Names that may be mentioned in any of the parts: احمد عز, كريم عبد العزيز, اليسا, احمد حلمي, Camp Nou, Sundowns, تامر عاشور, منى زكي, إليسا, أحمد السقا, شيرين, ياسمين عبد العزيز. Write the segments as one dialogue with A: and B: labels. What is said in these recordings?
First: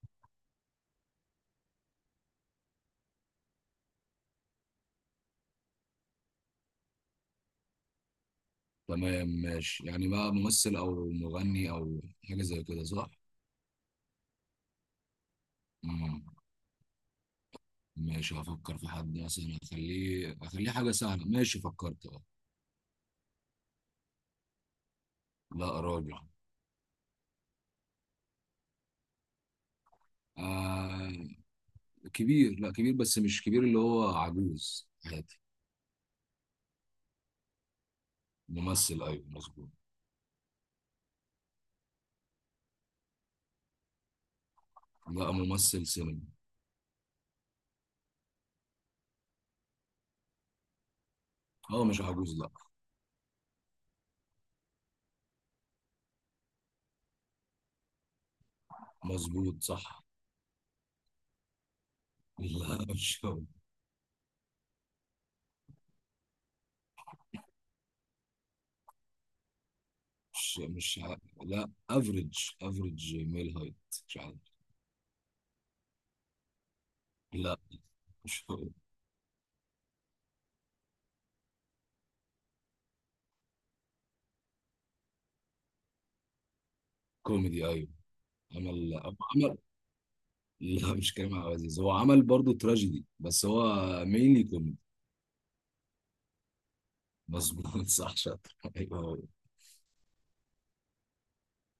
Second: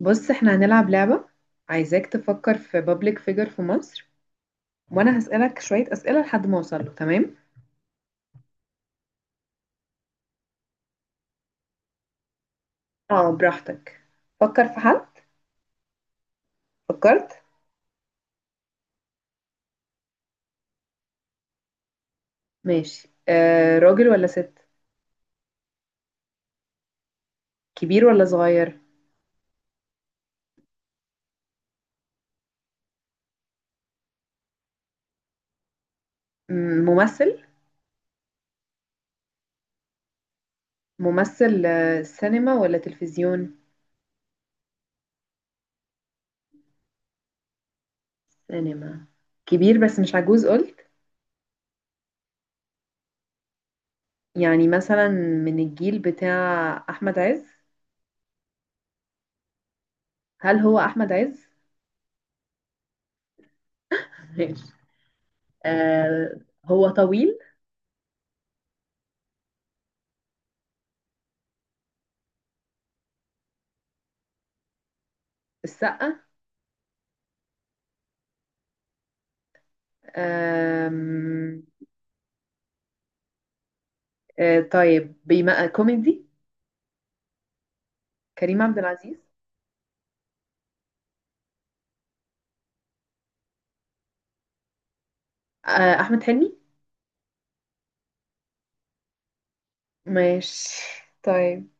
A: بص احنا هنلعب لعبة. عايزاك تفكر في بابليك فيجر في مصر، وانا هسألك شوية اسئلة لحد ما اوصل له. تمام
B: تمام ماشي، يعني بقى ممثل او مغني او حاجه زي كده صح؟
A: اه براحتك، فكر في حد.
B: مم.
A: فكرت؟
B: ماشي هفكر في حد، مثلا اخليه حاجه سهله. ماشي، فكرت، اه.
A: ماشي آه، راجل ولا ست؟
B: لا راجل.
A: كبير ولا صغير؟
B: آه كبير، لا كبير بس مش كبير اللي هو عجوز، عادي.
A: ممثل؟
B: ممثل، ايوه مظبوط.
A: ممثل آه، سينما ولا تلفزيون؟
B: لا، ممثل سينما.
A: سينما. كبير بس مش عجوز قلت.
B: اه مش عجوز، لا.
A: يعني مثلا من الجيل بتاع احمد عز؟
B: مظبوط صح.
A: هل هو احمد عز؟
B: لا مش هو.
A: ماشي آه، هو طويل؟
B: مش مش ع- لا افريج. افريج ميل هايت. مش عارف.
A: السقا؟
B: لا مش هو.
A: آم، آه طيب بما كوميدي،
B: كوميدي ايوه.
A: كريم عبد
B: عمل
A: العزيز؟
B: عمل لا مش كريم عبد العزيز، هو عمل برضه تراجيدي بس هو مينلي كوميدي.
A: آه احمد حلمي.
B: مظبوط صح، شاطر ايوه هو.
A: ماشي طيب،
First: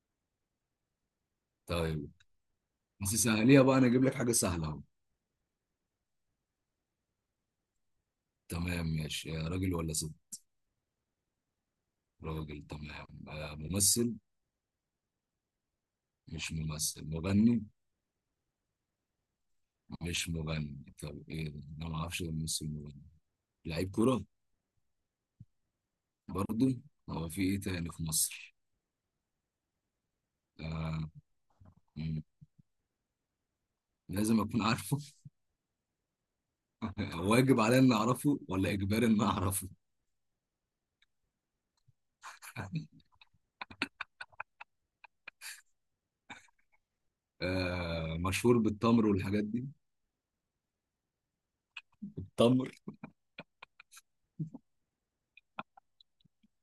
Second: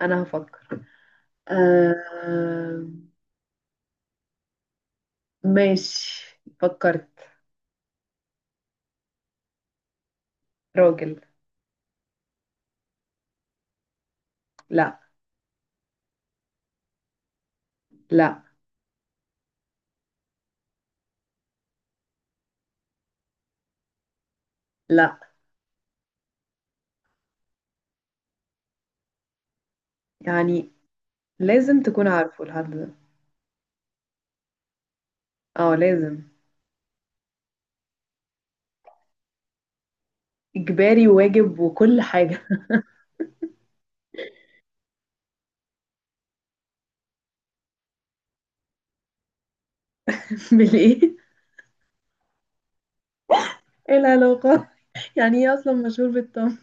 A: انا هفكر
B: طيب،
A: آه.
B: بس سهليها بقى، انا اجيب لك حاجه سهله اهو.
A: ماشي فكرت.
B: تمام ماشي، راجل ولا ست؟
A: راجل.
B: راجل، تمام. ممثل.
A: لا
B: مش ممثل، مغني.
A: لا
B: مش مغني؟ طب ايه ده؟ انا ما اعرفش غير ممثل مغني. لعيب كوره؟
A: لا
B: برضه. هو في ايه تاني في مصر؟
A: يعني
B: آه.
A: لازم تكون
B: مم.
A: عارفه الحد ده،
B: لازم اكون عارفه؟
A: اه لازم.
B: واجب عليا اني اعرفه ولا اجباري اني اعرفه؟
A: اجباري وواجب وكل حاجة.
B: آه، مشهور بالتمر والحاجات دي.
A: بالايه؟
B: التمر.
A: ايه العلاقة؟ يعني ايه اصلا مشهور بالطم.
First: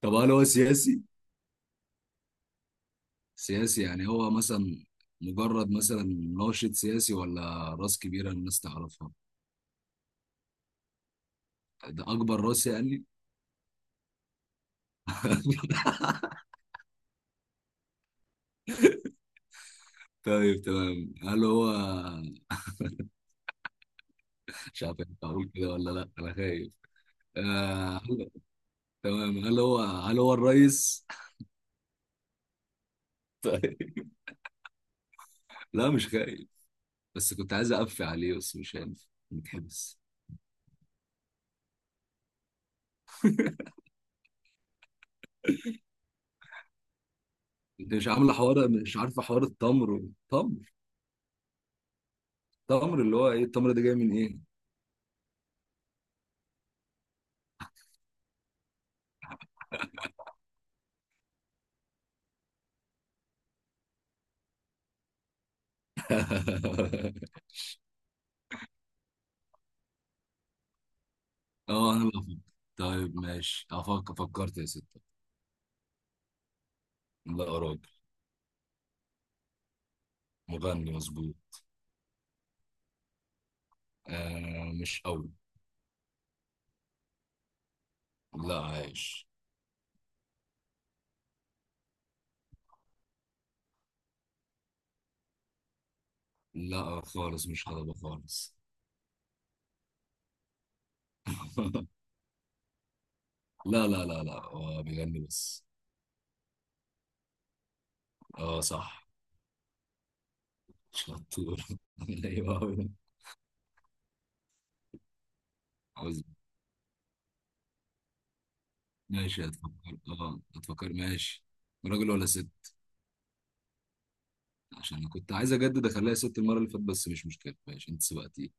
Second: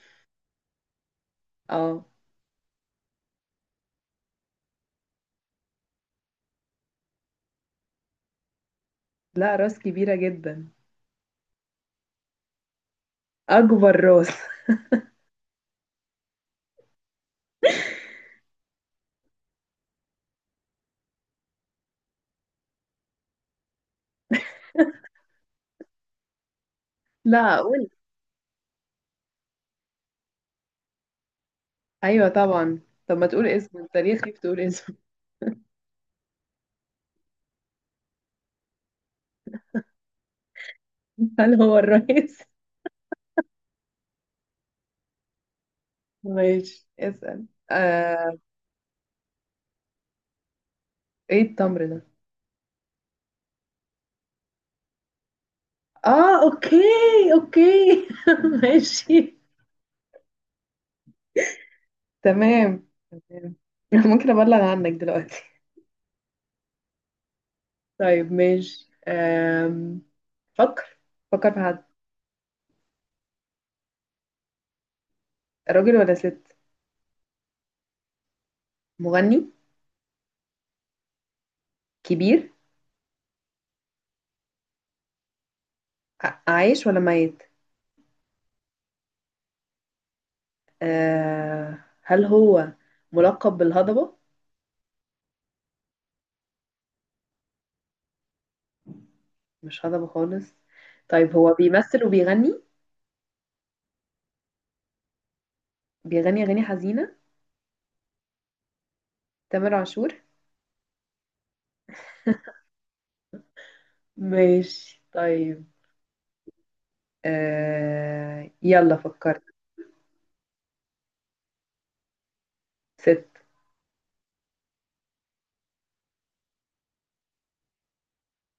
B: طب هل هو سياسي؟
A: اه.
B: سياسي، يعني هو مثلا مجرد مثلا ناشط سياسي، ولا راس كبيرة الناس تعرفها؟
A: لا راس كبيرة جدا.
B: ده أكبر راس يعني؟
A: اكبر راس
B: طيب تمام. هل هو مش عارف أنت، أقول كده ولا لأ، أنا خايف.
A: لا قول.
B: آه... هل- تمام، هل هو الرئيس؟
A: ايوه طبعا، طب ما تقول اسمه؟
B: طيب.
A: انت ليه خايف تقول اسمه؟
B: لا مش خايف، بس كنت عايز أقفي عليه بس مش عارف، متحبس.
A: هل هو الرئيس؟ ماشي اسأل
B: أنت مش عاملة
A: آه...
B: حوار، مش عارفة حوار التمر. تمر.
A: ايه التمر ده؟
B: تمر اللي هو إيه التمر ده جاي من إيه؟
A: اه اوكي، اوكي ماشي، تمام تمام. ممكن ابلغ عنك دلوقتي؟ طيب ماشي فكر، فكر في حد.
B: اه، انا اللي افكر؟ طيب ماشي افكر. فكرت يا ستة.
A: راجل ولا ست؟
B: لا راجل.
A: مغني؟
B: مغني، مظبوط.
A: كبير؟
B: آه مش قوي.
A: عايش ولا ميت؟
B: لا عايش.
A: هل هو ملقب بالهضبة؟
B: لا خالص، مش هضبة خالص.
A: مش هضبة خالص؟ طيب هو بيمثل وبيغني؟
B: لا لا لا لا، هو بيغني بس.
A: بيغني أغاني حزينة؟
B: اه صح.
A: تامر عاشور؟
B: شطور. ايوه أوي.
A: ماشي طيب
B: عاوز.
A: يلا فكرت.
B: ماشي هتفكر. اه هتفكر، ماشي. راجل ولا ست؟
A: ست.
B: عشان انا كنت عايز اجدد اخليها ست، المرة اللي فاتت بس مش مشكلة، ماشي انت سبقتي.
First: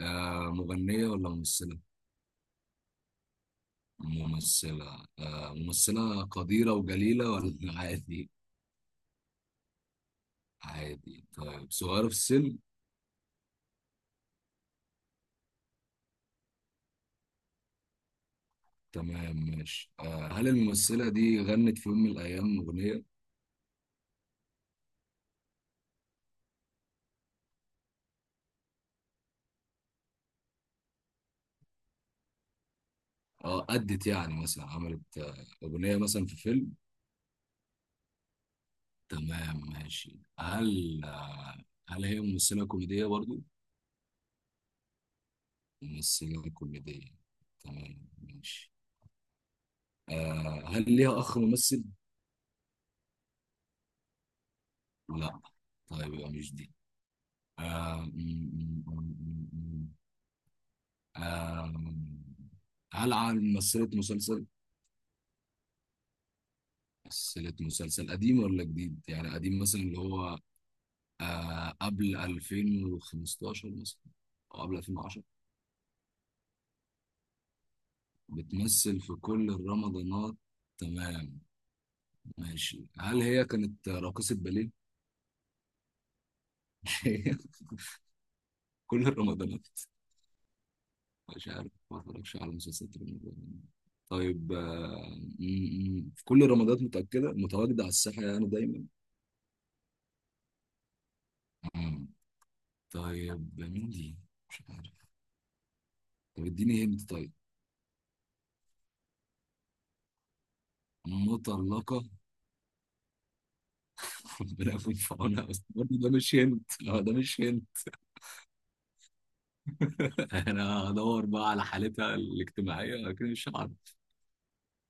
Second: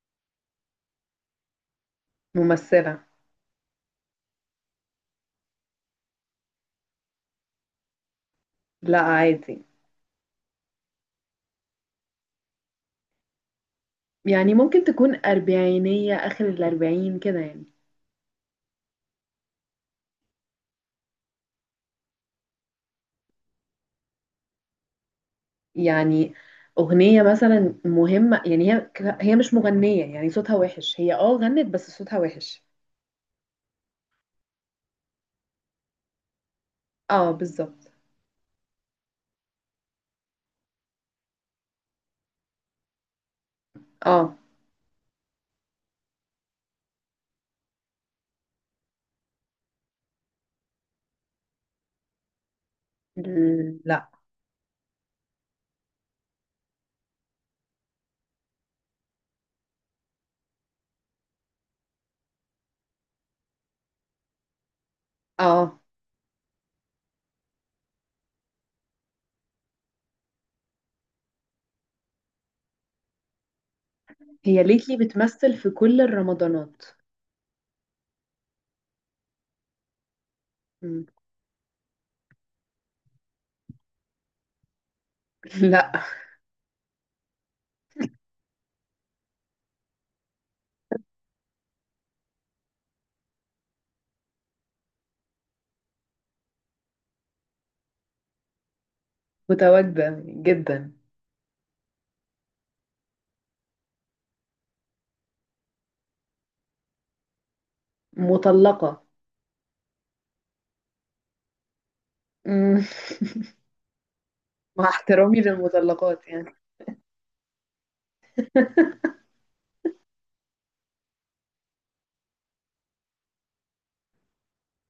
B: مغنية ولا ممثلة؟
A: ممثلة.
B: ممثلة، ممثلة قديرة وجليلة ولا عادي؟
A: لا عادي.
B: عادي، طيب. صغيرة في السن؟
A: يعني ممكن تكون أربعينية، آخر الأربعين كده يعني.
B: تمام ماشي، هل الممثلة دي غنت في يوم من الأيام أغنية؟
A: يعني أغنية مثلا مهمة؟ يعني هي، هي مش مغنية، يعني صوتها وحش، هي اه غنت بس صوتها وحش.
B: اه أدت، يعني مثلا عملت أغنية مثلا في فيلم؟
A: اه بالظبط.
B: تمام ماشي. هل هل هي ممثلة كوميدية برضو؟
A: اه.
B: ممثلة كوميدية، تمام ماشي. هل ليها أخ ممثل؟
A: لا.
B: لا. طيب يبقى مش دي. آه آم، هل على ممثلة مسلسل؟
A: اه
B: ممثلة مسلسل قديم ولا جديد؟ يعني قديم مثلا اللي هو قبل 2015 مثلا، أو
A: هي
B: قبل
A: ليتلي
B: 2010.
A: بتمثل في كل الرمضانات.
B: بتمثل في كل الرمضانات،
A: مم.
B: تمام ماشي. هل هي كانت راقصة باليه؟
A: لا.
B: كل الرمضانات؟ مش عارف، ما اتفرجش على مسلسلات رمضان. طيب في كل الرمضانات، متأكدة متواجدة على الساحة يعني دايما؟
A: متواجدة جدا.
B: آه. طيب مين دي؟ مش عارف. طب اديني هنت، طيب.
A: مطلقة.
B: مطلقة.
A: مم.
B: ربنا
A: مع
B: يكون في
A: احترامي
B: عونها، بس برضه ده
A: للمطلقات
B: مش
A: يعني.
B: هنت، لا ده مش هنت. انا هدور بقى على حالتها الاجتماعية، لكن مش عارف.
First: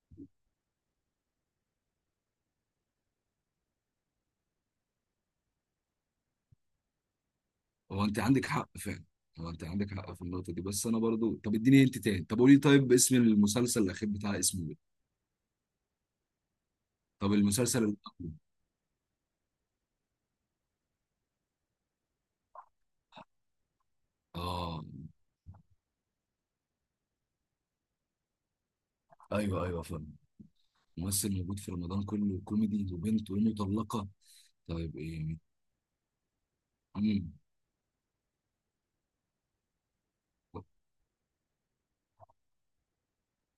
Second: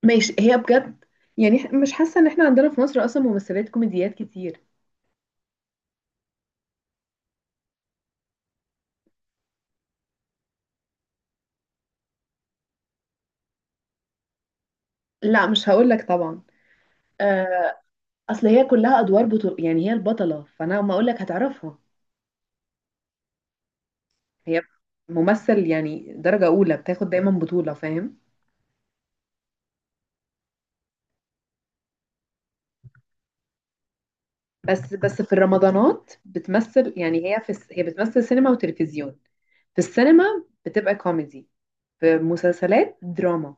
A: ماشي. هي بجد يعني مش حاسة ان احنا عندنا في مصر اصلا ممثلات كوميديات كتير.
B: هو انت عندك حق فعلا. هو انت عندك حق في النقطة دي بس انا برضو، طب اديني هنت تاني. طب قولي طيب، اسم المسلسل الأخير بتاع، اسمه ايه؟
A: لا مش هقول لك طبعا.
B: طب المسلسل
A: آه،
B: الأول.
A: اصل هي كلها ادوار بطل، يعني هي البطلة، فانا ما اقول لك هتعرفها. هي
B: اه
A: ممثل يعني درجة اولى، بتاخد دايما بطولة، فاهم؟
B: ايوه ايوه فاهم. ممثل موجود في رمضان كله، كوميدي وبنت ومطلقة.
A: بس
B: طيب
A: بس في
B: ايه؟
A: الرمضانات بتمثل، يعني
B: مم.
A: هي بتمثل سينما وتلفزيون. في السينما بتبقى كوميدي، في مسلسلات دراما،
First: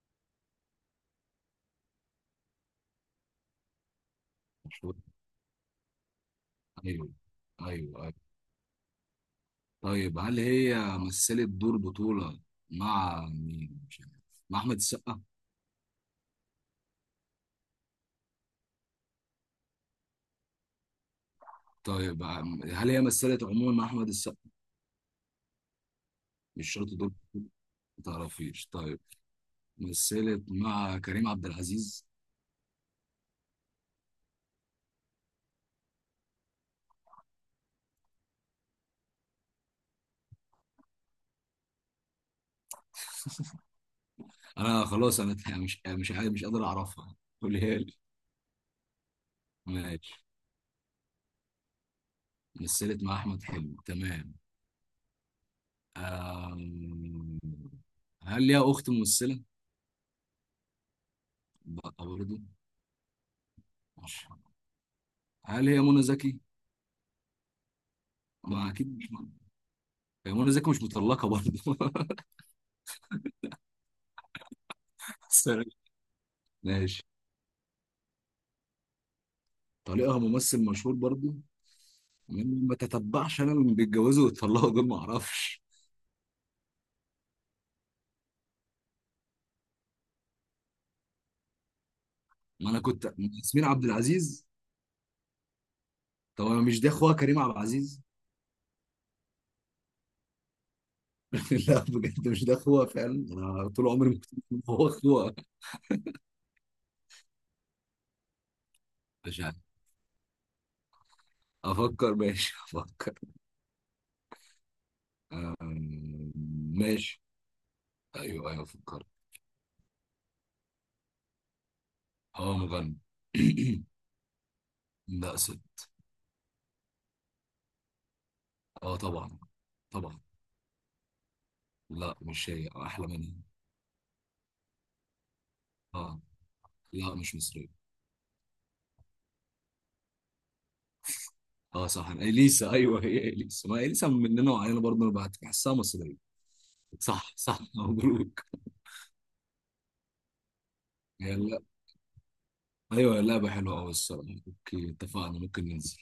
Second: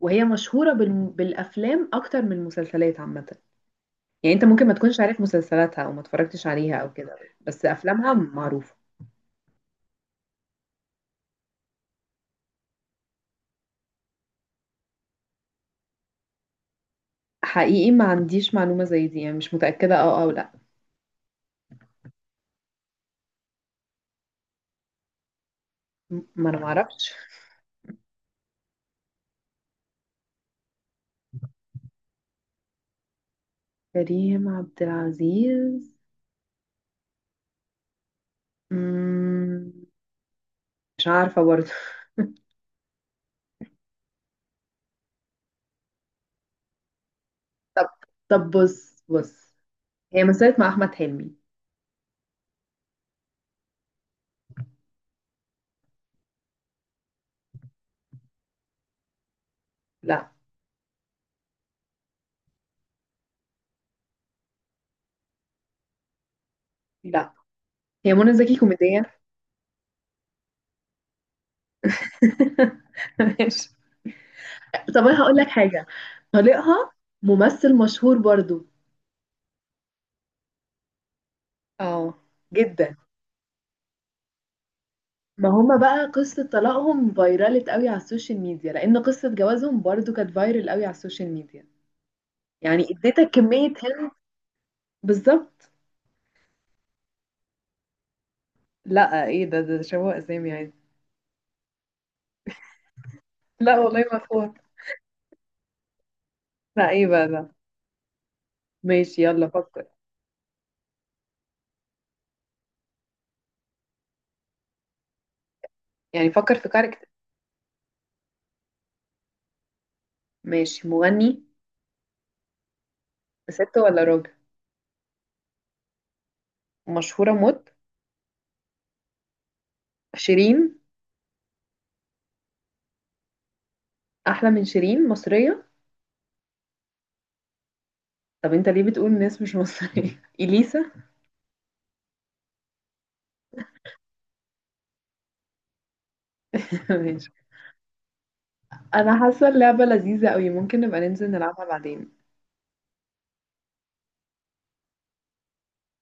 A: وهي مشهورة بالافلام اكتر من المسلسلات عامة. يعني انت ممكن ما
B: مشهور.
A: تكونش عارف مسلسلاتها او ما اتفرجتش عليها او
B: ايوه
A: كده، بس
B: ايوه
A: افلامها
B: أيوه.
A: معروفة.
B: طيب هل هي مثلت دور بطولة مع مين؟ مش عارف. مع أحمد السقا؟
A: حقيقي ما عنديش معلومة زي دي، يعني مش متأكدة اه او لا.
B: طيب هل هي مثلت عموما مع أحمد السقا،
A: ما انا ما
B: مش شرط دور
A: اعرفش.
B: بطولة؟ ما تعرفيش، طيب. مثلت مع كريم عبد العزيز؟
A: كريم عبد العزيز مم، مش عارفة برضه.
B: أنا خلاص، أنا مش عارف، مش قادر أعرفها. قوليها
A: طب
B: لي.
A: بص.
B: ماشي.
A: هي مثلت مع احمد حلمي.
B: مثلت مع أحمد حلمي، تمام. أم... هل ليها أخت ممثلة؟
A: لا.
B: لا، برضه مش. هل هي منى زكي؟
A: لا هي منى زكي
B: ما أكيد مش
A: كوميدية.
B: منى. هي منى زكي مش مطلقة برضه.
A: ماشي، طب انا هقول لك حاجة. طليقها
B: ماشي.
A: ممثل مشهور برضو.
B: طليقها ممثل مشهور برضو.
A: اه
B: ما
A: جدا،
B: تتبعش، انا اللي بيتجوزوا ويتطلقوا دول ما
A: ما
B: اعرفش.
A: هما بقى قصة طلاقهم فايرالت قوي على السوشيال ميديا، لأن قصة جوازهم برضو كانت فايرال قوي على السوشيال ميديا.
B: ما انا
A: يعني
B: كنت
A: اديتك
B: ياسمين
A: كمية
B: عبد
A: هند.
B: العزيز.
A: بالظبط.
B: طب انا، مش ده اخوها كريم عبد العزيز؟
A: لا ايه ده، ده شبه اسامي عادي.
B: لا بجد، مش ده اخوها فعلا، انا
A: لا
B: طول
A: والله
B: عمري ما
A: ما
B: كنت عارف
A: فوت.
B: إن هو اخوها.
A: لا ايه بقى ده. ماشي
B: مش
A: يلا
B: عارف.
A: فكر.
B: افكر، ماشي افكر.
A: يعني
B: أم،
A: فكر في كاركتر.
B: ماشي ايوه ايوه فكرت.
A: ماشي. مغني.
B: اه مغني.
A: ست ولا راجل؟
B: لا ست.
A: مشهورة موت؟
B: اه طبعا، طبعا.
A: شيرين؟
B: لا مش هي، احلى منها.
A: أحلى من شيرين، مصرية؟
B: اه. لا مش مصرية.
A: طب انت ليه بتقول ناس مش مصرية؟ إليسا.
B: اه صح، اليسا، ايوه هي اليسا، ما اليسا مننا وعلينا برضه، انا بعت بحسها مصريه.
A: ماشي.
B: صح صح مبروك.
A: أنا حاسة اللعبة لذيذة قوي، ممكن نبقى ننزل
B: يلا.
A: نلعبها بعدين.
B: ايوه اللعبه حلوه قوي الصراحه، اوكي اتفقنا، ممكن ننزل.